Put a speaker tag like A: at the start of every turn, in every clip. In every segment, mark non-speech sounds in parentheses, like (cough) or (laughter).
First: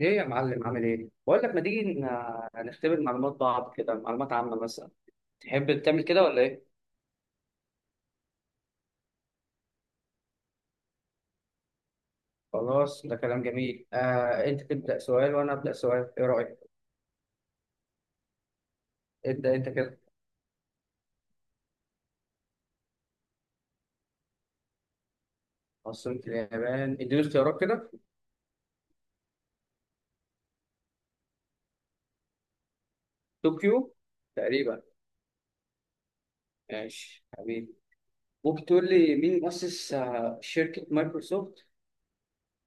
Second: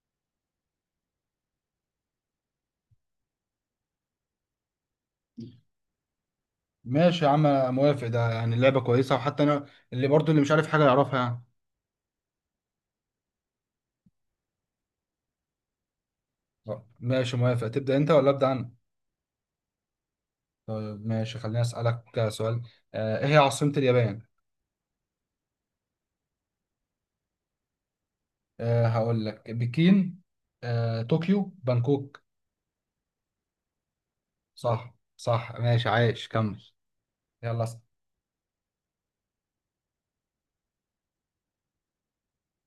A: ايه يا معلم، عامل ايه؟ بقول لك، ما تيجي نختبر معلومات بعض كده، معلومات عامة مثلا. تحب تعمل كده ولا ايه؟
B: ماشي يا عم، انا موافق. ده يعني اللعبه كويسه، وحتى انا اللي مش عارف حاجه يعرفها يعني.
A: خلاص، ده كلام جميل. انت تبدأ سؤال وانا أبدأ سؤال، ايه رأيك؟
B: آه، ماشي موافق. تبدا انت ولا ابدا انا؟
A: ابدأ انت كده.
B: طيب ماشي، خليني اسالك سؤال. ايه هي عاصمه اليابان؟
A: عاصمة اليابان؟ اديني اختيارات كده.
B: أه هقول لك بكين، طوكيو، بانكوك.
A: طوكيو. تقريبا.
B: صح صح، ماشي عايش، كمل.
A: ماشي
B: يلا
A: حبيبي.
B: اسأل.
A: ممكن تقول لي مين مؤسس شركة مايكروسوفت؟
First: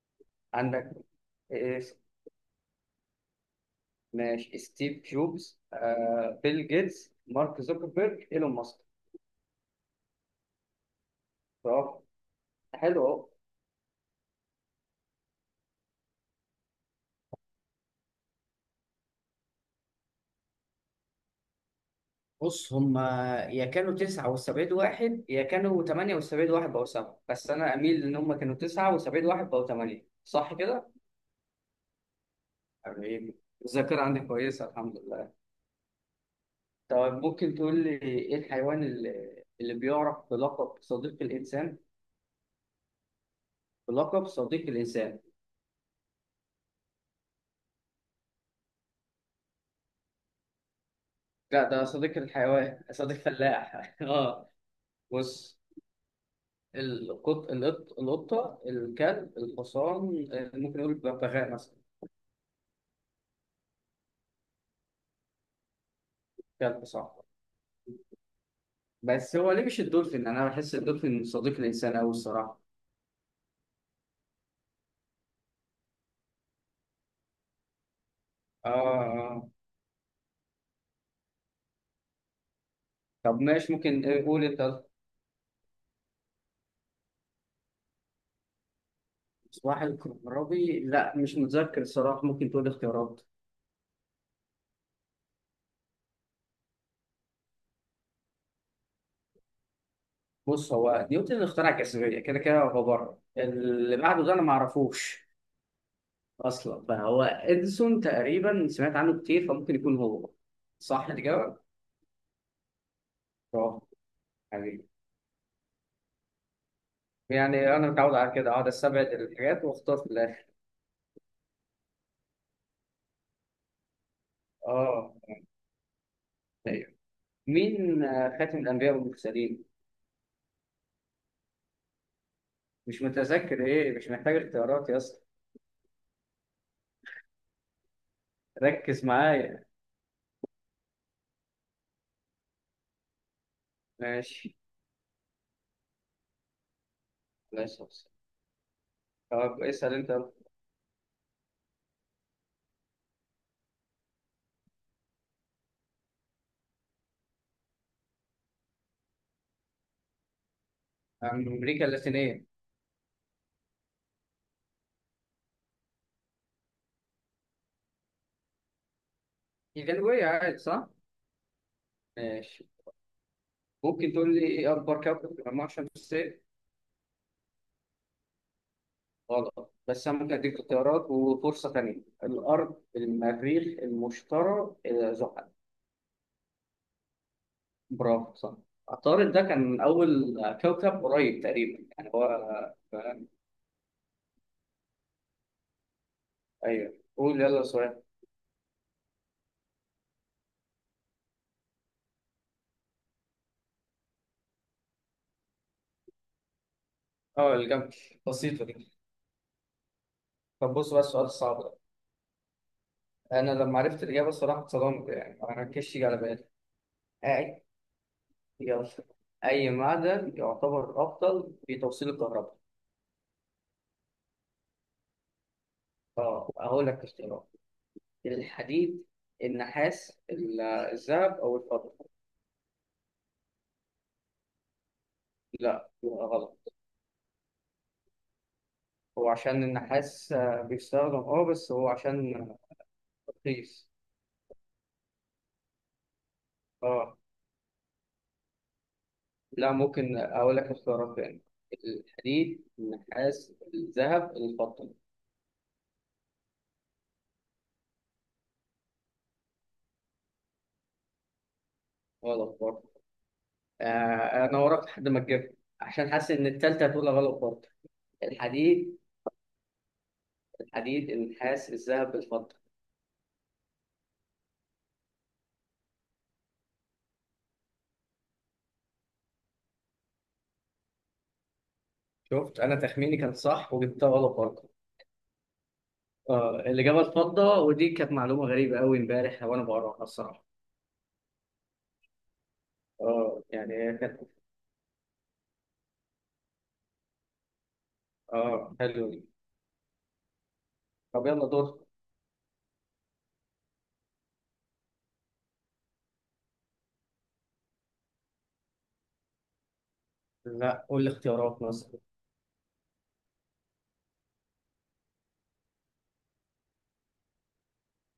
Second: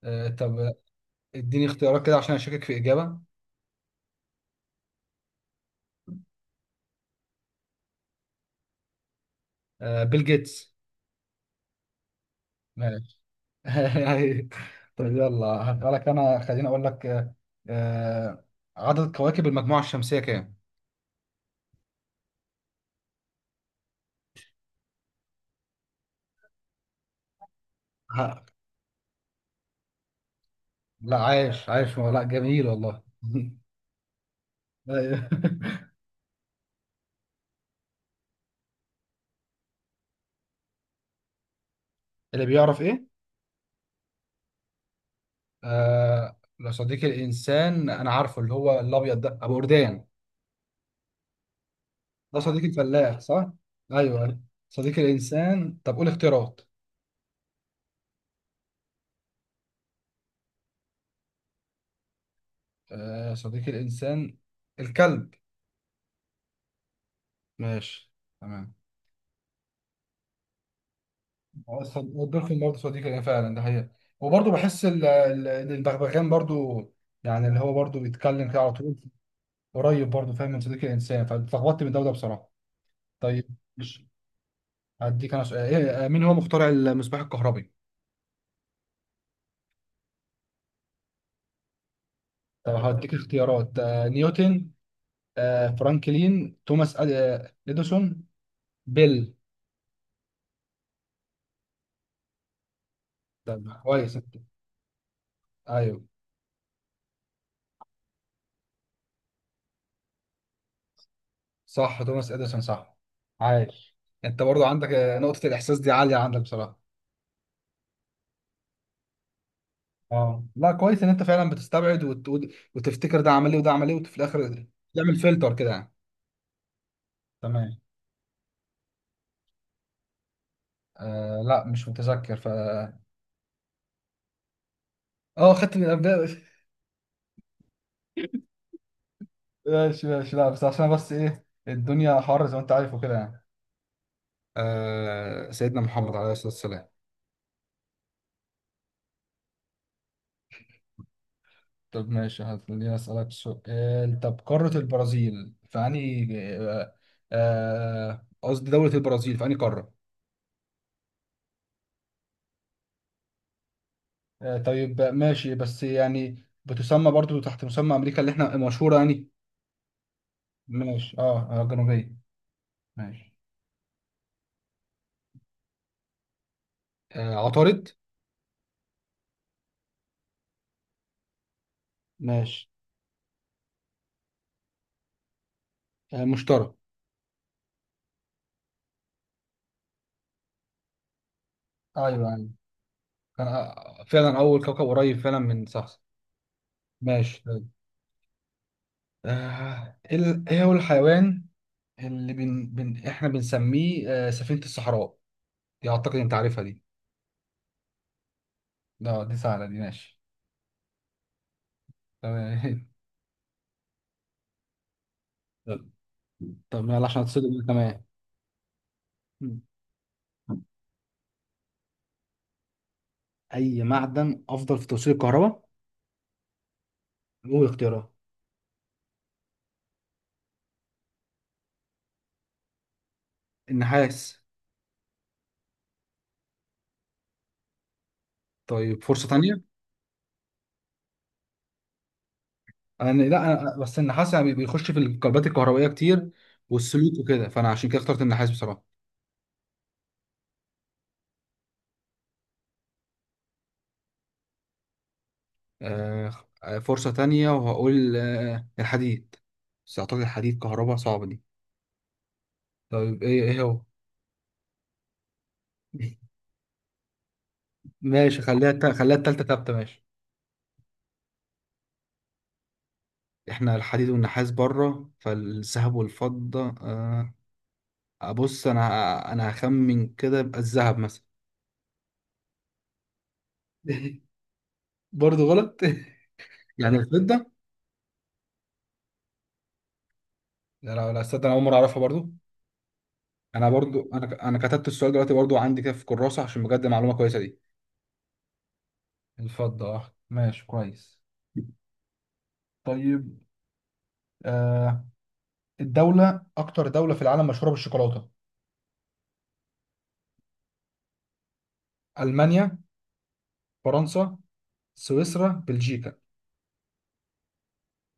B: طب
A: عندك.
B: اديني
A: إيه؟
B: اختيارات كده عشان اشكك في اجابه.
A: ماشي، ستيف جوبز، بيل جيتس، مارك زوكربيرج، ايلون ماسك.
B: أه بيل جيتس.
A: طب. حلو
B: ماشي.
A: اهو.
B: (laughs) أيوة. طيب يلا هسألك أنا، خليني أقول لك آه، عدد كواكب المجموعة الشمسية كام؟
A: بص، هما يا كانوا تسعة وسبعين واحد، يا كانوا تمانية وسبعين واحد بقوا سبعة، بس أنا أميل إن هما
B: ها،
A: كانوا تسعة وسبعين واحد بقوا تمانية، صح كده؟
B: لا عايش عايش، لا جميل والله.
A: حبيبي.
B: (laughs)
A: الذاكرة عندي كويسة الحمد
B: أيوه.
A: لله. طب ممكن تقول لي إيه الحيوان اللي بيعرف بلقب صديق الإنسان؟
B: اللي بيعرف إيه؟
A: بلقب صديق الإنسان.
B: لو صديقي الإنسان، أنا عارفه اللي هو الأبيض ده، أبو أردان.
A: لا، ده صديق
B: ده صديقي
A: الحيوان، صديق
B: الفلاح صح؟
A: فلاح (laughs)
B: أيوه.
A: آه.
B: صديقي
A: بص،
B: الإنسان، طب قول اختيارات.
A: القط القطة، الكلب، الحصان، ممكن نقول الببغاء مثلا.
B: صديقي الإنسان، الكلب.
A: كلب، صح.
B: ماشي، تمام.
A: بس هو ليه مش الدولفين؟ انا بحس الدولفين صديق الانسان قوي
B: الدولفين
A: الصراحه.
B: برضه صديقي ليا فعلا، ده حقيقة. وبرضه بحس إن البغبغان برضه، يعني اللي هو برضه بيتكلم كده على
A: اه،
B: طول،
A: اه.
B: قريب برضه فاهم من صديق الإنسان. فاتلخبطت من ده وده بصراحة.
A: طب
B: طيب،
A: ماشي،
B: مش
A: ممكن قول انت.
B: هديك أنا سؤال. إيه، مين هو مخترع المصباح الكهربي؟
A: صباح الكهربي؟ لا مش متذكر الصراحه، ممكن تقول
B: طب هديك
A: اختيارات.
B: اختيارات، نيوتن، فرانكلين، توماس إديسون، بيل.
A: بص، هو نيوتن اخترع الجاذبيه كده كده، هو بره.
B: طب
A: اللي
B: كويس
A: بعده ده
B: أنت.
A: انا ما اعرفوش
B: أيوه
A: اصلا، فهو اديسون تقريبا سمعت عنه كتير، فممكن يكون هو صح الاجابه.
B: صح، توماس إديسون صح.
A: اه.
B: عايش. أنت برضه
A: حبيبي،
B: عندك نقطة الإحساس دي عالية عندك بصراحة.
A: يعني انا متعود على كده، اقعد استبعد الحاجات واختار في
B: اه
A: الاخر.
B: لا كويس ان انت فعلا بتستبعد وتفتكر ده عمل ايه وده عمل ايه، وفي الاخر
A: اه.
B: تعمل فلتر كده يعني.
A: ايوه.
B: تمام.
A: مين خاتم الانبياء والمرسلين؟
B: آه لا مش متذكر ف.
A: مش متذكر ايه؟ مش محتاج اختيارات يا اسطى،
B: اه خدت من الابداع. (laughs)
A: ركز معايا.
B: ماشي ماشي، لا بس عشان بس ايه، الدنيا حر زي ما انت عارف وكده يعني.
A: ماشي،
B: سيدنا محمد عليه الصلاه والسلام.
A: ماشي. طب اسأل انت يلا.
B: طب ماشي، هتخليني اسالك سؤال. طب قارة البرازيل في انهي آه قصدي دوله البرازيل في انهي قاره؟
A: عن امريكا اللاتينية.
B: طيب ماشي، بس يعني بتسمى برضو تحت مسمى امريكا اللي احنا مشهورة يعني.
A: دي جنوبية عادي، صح؟
B: ماشي اه، جنوبية.
A: ماشي.
B: ماشي.
A: ممكن تقول لي ايه اكبر كوكب في المجموعة الشمسية؟
B: عطارد.
A: غلط، بس انا ممكن اديك اختيارات وفرصة تانية.
B: ماشي،
A: الارض، المريخ، المشتري، زحل.
B: مشتري.
A: برافو، صح. عطارد ده كان اول كوكب قريب تقريبا يعني هو.
B: ايوه ايوه.
A: آه،
B: كان فعلا أول كوكب قريب فعلا من، صح.
A: ايوه، قول
B: ماشي
A: يلا
B: طيب.
A: سؤال.
B: إيه هو الحيوان اللي إحنا بنسميه سفينة الصحراء. دي أعتقد أنت عارفها دي.
A: اه، الجنب، بسيطة دي.
B: لا دي سهلة دي، ماشي.
A: طب بص بقى السؤال الصعب ده،
B: تمام. (laughs)
A: انا لما عرفت الاجابه الصراحه اتصدمت، يعني ما
B: طب،
A: كانش يجي على بالي.
B: يلا عشان اتصل
A: اي.
B: بيك، تمام.
A: يلا.
B: م.
A: اي معدن يعتبر افضل في توصيل الكهرباء؟
B: أي معدن أفضل في توصيل الكهرباء؟
A: اه، هقول لك اختيارات.
B: قول اختيارات.
A: الحديد، النحاس، الذهب، او الفضه.
B: النحاس.
A: لا، يبقى غلط.
B: طيب فرصة
A: هو عشان
B: تانية.
A: النحاس بيستخدم بس هو عشان
B: انا لا، انا
A: رخيص.
B: بس النحاس يعني بيخش في الكربات الكهربائيه كتير
A: اه.
B: والسلوك وكده، فانا عشان كده اخترت النحاس بصراحه.
A: لا ممكن اقول لك اختيارات تاني. الحديد، النحاس، الذهب، الفضه.
B: آه فرصه تانية، وهقول الحديد. بس اعتقد الحديد كهرباء صعبه دي.
A: غلط برضه.
B: طيب، ايه هو؟
A: انا وراك لحد ما تجيبها، عشان حاسس
B: (laughs)
A: ان التالتة هتقول غلط برضه.
B: ماشي،
A: الحديد.
B: خليها التالتة ثابته، ماشي.
A: الحديد، النحاس، الذهب، الفضة.
B: احنا الحديد والنحاس بره، فالذهب والفضه، ابص، انا هخمن كده، يبقى الذهب مثلا.
A: شفت؟ انا تخميني كان صح وجبتها
B: (laughs)
A: غلط برضه.
B: برضه غلط.
A: اه،
B: (laughs) يعني
A: الاجابة
B: الفضه؟
A: الفضة، ودي كانت معلومة غريبة قوي امبارح وانا بقراها الصراحة.
B: لا لا لا استنى، انا اول مره اعرفها برضه.
A: اه،
B: انا
A: يعني هي
B: برضو
A: كانت.
B: انا انا كتبت السؤال دلوقتي برضو عندي كده في كراسة، عشان بجد معلومة كويسة دي.
A: اه حلو دي.
B: الفضة اه، ماشي كويس.
A: طب يلا دور.
B: طيب آه الدولة أكتر دولة في العالم مشهورة بالشوكولاتة؟
A: لا قول لي اختيارات مثلا.
B: ألمانيا، فرنسا، سويسرا، بلجيكا.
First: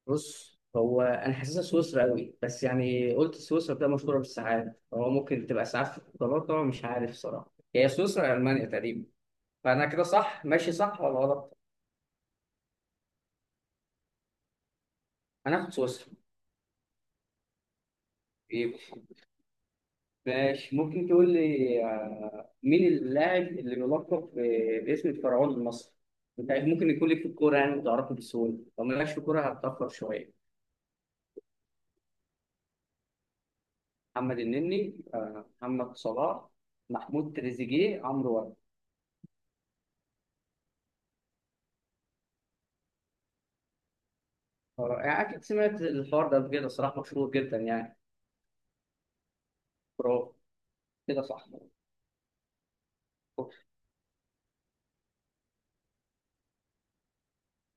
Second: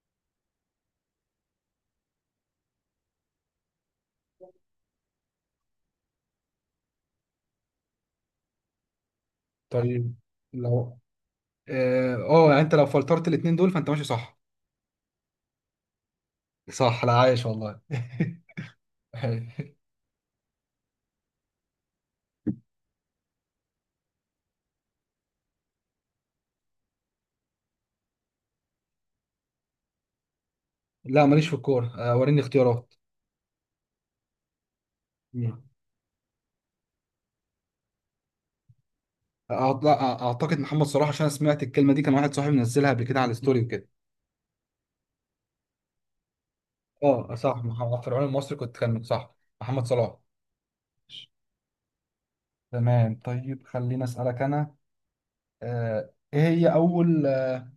A: بص هو انا حاسسها سويسرا قوي، بس يعني قلت سويسرا بتبقى مشهورة بالساعات، هو ممكن تبقى ساعات في القطارات، طبعا مش عارف صراحة. هي سويسرا يا المانيا تقريبا، فانا كده
B: طيب
A: صح ماشي،
B: لو
A: صح ولا غلط؟
B: اه، يعني انت لو فلترت الاتنين دول فانت ماشي صح.
A: هناخد سويسرا.
B: صح، لا عايش والله.
A: يبقى.
B: (laughs)
A: ماشي. ممكن تقول لي مين اللاعب اللي بيلقب باسم الفرعون المصري؟ انت ممكن يكون لك في الكوره يعني بتعرفه بسهوله، لو مالكش في الكوره هتتاخر شويه.
B: لا ماليش في الكورة. وريني اختيارات.
A: محمد النني،
B: مم.
A: محمد صلاح، محمود تريزيجيه، عمرو واكد.
B: أعت- أعتقد محمد صلاح، عشان أنا سمعت الكلمة دي، كان واحد صاحبي منزلها قبل كده على الستوري وكده.
A: يعني اكيد سمعت الحوار ده قبل كده صراحه، مشهور
B: اه صح،
A: جدا يعني.
B: محمد فرعون المصري كنت كان صح. محمد صلاح.
A: برافو، كده صح.
B: تمام طيب، خليني اسالك انا. ايه هي اول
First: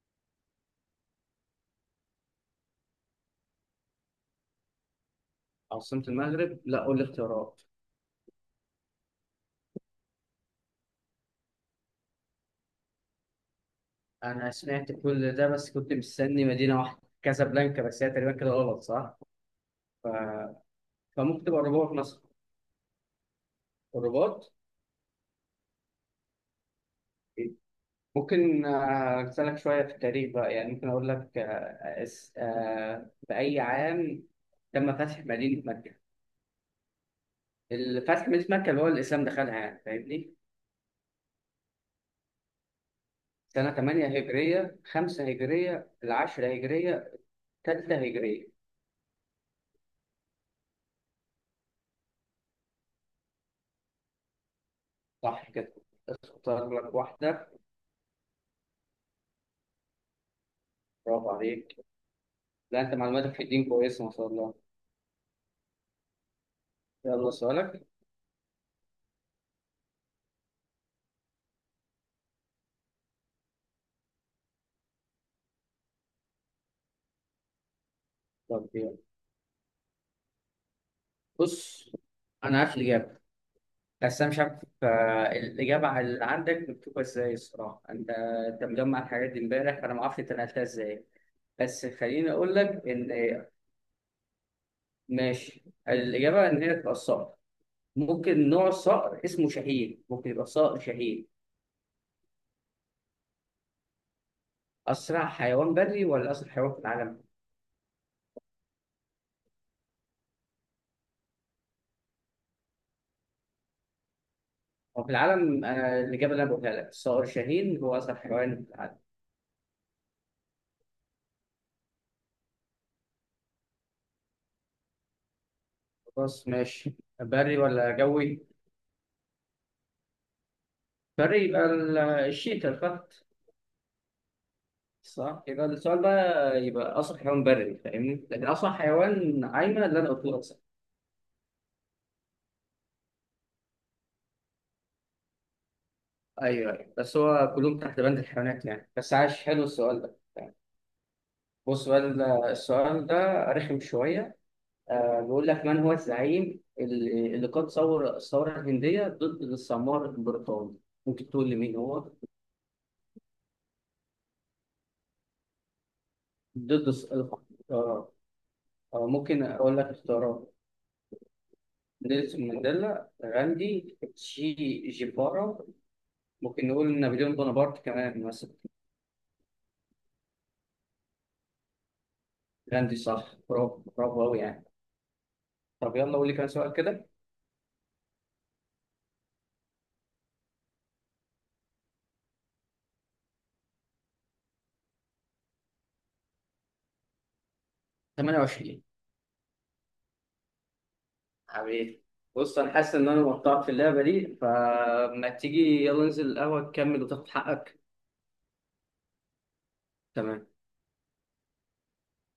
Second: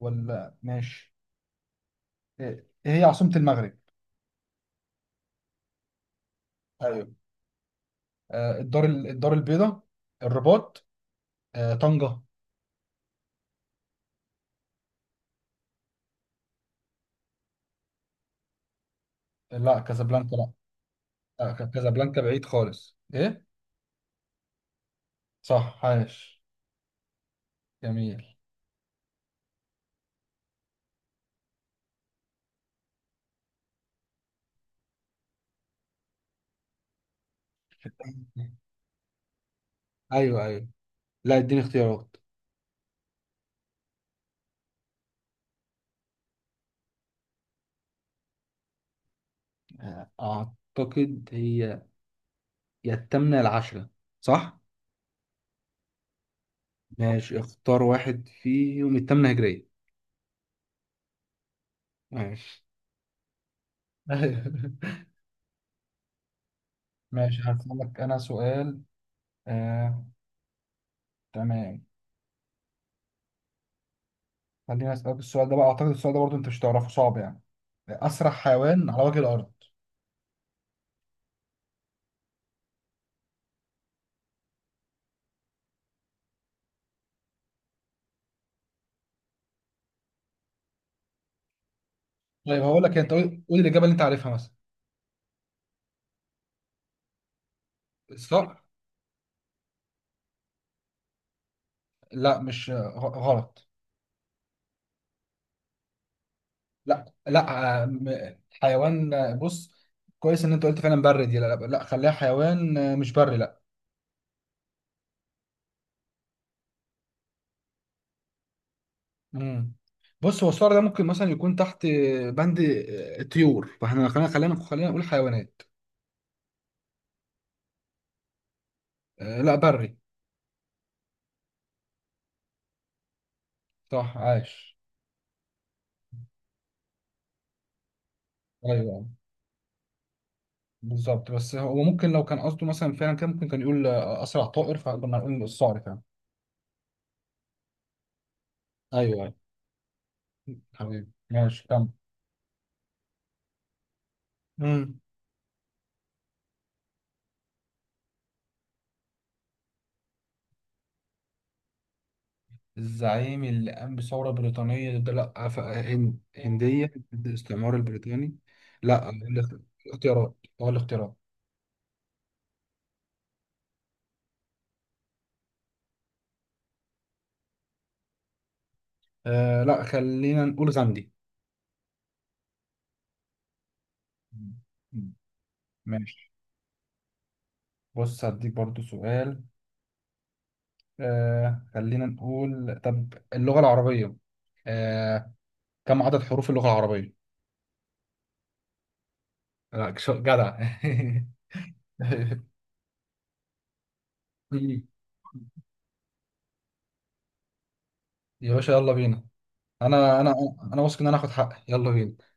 B: ولا ماشي، ايه هي عاصمة المغرب؟
A: عاصمة المغرب؟ لا قول لي
B: ايوه.
A: اختيارات.
B: الدار البيضاء، الرباط، طنجة.
A: انا سمعت كل ده بس كنت مستني مدينه واحده كازابلانكا، بس هي تقريبا كده غلط، صح؟
B: لا كازابلانكا لا.
A: فممكن تبقى الرباط مثلا.
B: كازابلانكا بعيد خالص، ايه.
A: الرباط.
B: صح عاش، جميل.
A: ممكن اسالك شويه في التاريخ بقى، يعني ممكن اقول لك باي عام تم فتح مدينه مكه؟ الفتح مدينه مكه اللي هو الاسلام دخلها، يعني فاهمني.
B: ايوه ايوه. لا اديني اختيارات.
A: سنه 8 هجريه، 5 هجريه، 10 هجريه، 3 هجريه.
B: آه، اعتقد هي يا الثامنه العشره، صح؟
A: صح كده، اختار لك
B: ماشي،
A: واحده.
B: اختار واحد فيهم، التامنة هجرية.
A: برافو عليك.
B: ماشي.
A: لا، انت معلوماتك في الدين كويسه ما شاء الله.
B: (laughs)
A: يلا
B: ماشي
A: سؤالك.
B: هسألك أنا سؤال. آه، تمام، خليني أسألك السؤال ده بقى. أعتقد السؤال ده برضه أنت مش تعرفه، صعب يعني. أسرع
A: طب
B: حيوان
A: يلا.
B: على وجه الأرض؟
A: بص، انا عارف الاجابه، بس انا مش عارف الاجابه على اللي عندك مكتوبه ازاي الصراحه. انت مجمع الحاجات دي امبارح، فانا ما اعرفش انت نقلتها ازاي، بس خليني اقول
B: طيب هقول
A: لك
B: لك، أنت
A: ان
B: قول قول الإجابة اللي أنت عارفها مثلا.
A: ماشي. الاجابه ان هي تبقى الصقر، ممكن
B: الصقر.
A: نوع الصقر اسمه شاهين، ممكن يبقى صقر شاهين.
B: لا مش غلط.
A: اسرع حيوان بري ولا اسرع حيوان في
B: لا
A: العالم؟
B: لا حيوان بص. كويس إن أنت قلت فعلا بري دي. لا لا, لا خليها حيوان، مش بري لا.
A: هو في العالم. انا الاجابه اللي انا بقولها لك الصقر شاهين هو اسرع حيوان في العالم.
B: مم. بص هو الصقر ده ممكن مثلا يكون تحت بند الطيور، فاحنا خلينا نقول حيوانات.
A: خلاص ماشي. بري ولا جوي؟
B: آه لا بري.
A: بري يبقى الشيتا، الفهد.
B: صح عاش.
A: صح. يبقى السؤال بقى، يبقى اصح حيوان بري، فاهمني، لكن اصح
B: ايوه
A: حيوان عايمه اللي انا قلته لك صح.
B: بالظبط، بس هو ممكن لو كان قصده مثلا فعلا، كان ممكن كان يقول اسرع طائر، فكنا نقول الصقر فعلا.
A: ايوه، ايوه، بس هو كلهم تحت بند الحيوانات يعني، بس
B: ايوه أيوة.
A: عاش، حلو السؤال ده.
B: حبيبي ماشي، كمل.
A: بص بقى السؤال ده رخم شويه.
B: مم.
A: آه، بيقول لك من هو الزعيم اللي قاد الثوره الهنديه ضد السمار البريطاني؟ ممكن تقول لي مين هو؟
B: الزعيم اللي قام بثورة بريطانية ده، لا
A: ضد
B: هندية
A: الس-
B: ضد الاستعمار
A: آه
B: البريطاني. لا
A: ممكن اقول لك
B: الاختيارات،
A: اختيارات.
B: هو الاختيارات.
A: نيلسون مانديلا، غاندي، تشي جيبارا، ممكن نقول نابليون بونابرت كمان مثلا.
B: آه لا، خلينا نقول غاندي.
A: جراندي صح، برافو، برافو قوي يعني.
B: مم.
A: طب يلا قول
B: ماشي،
A: لي كام سؤال كده.
B: بص هديك برضو سؤال. خلينا نقول، طب اللغة العربية، آه كم عدد حروف اللغة العربية؟
A: 28.
B: لا جدع.
A: حبيبي. بص انا حاسس ان انا مقطعك في اللعبه دي،
B: (laughs)
A: فما تيجي يلا ننزل القهوه تكمل وتاخد حقك.
B: يا باشا يلا بينا. انا انا
A: تمام.
B: انا واثق ان انا هاخد حقي، يلا بينا.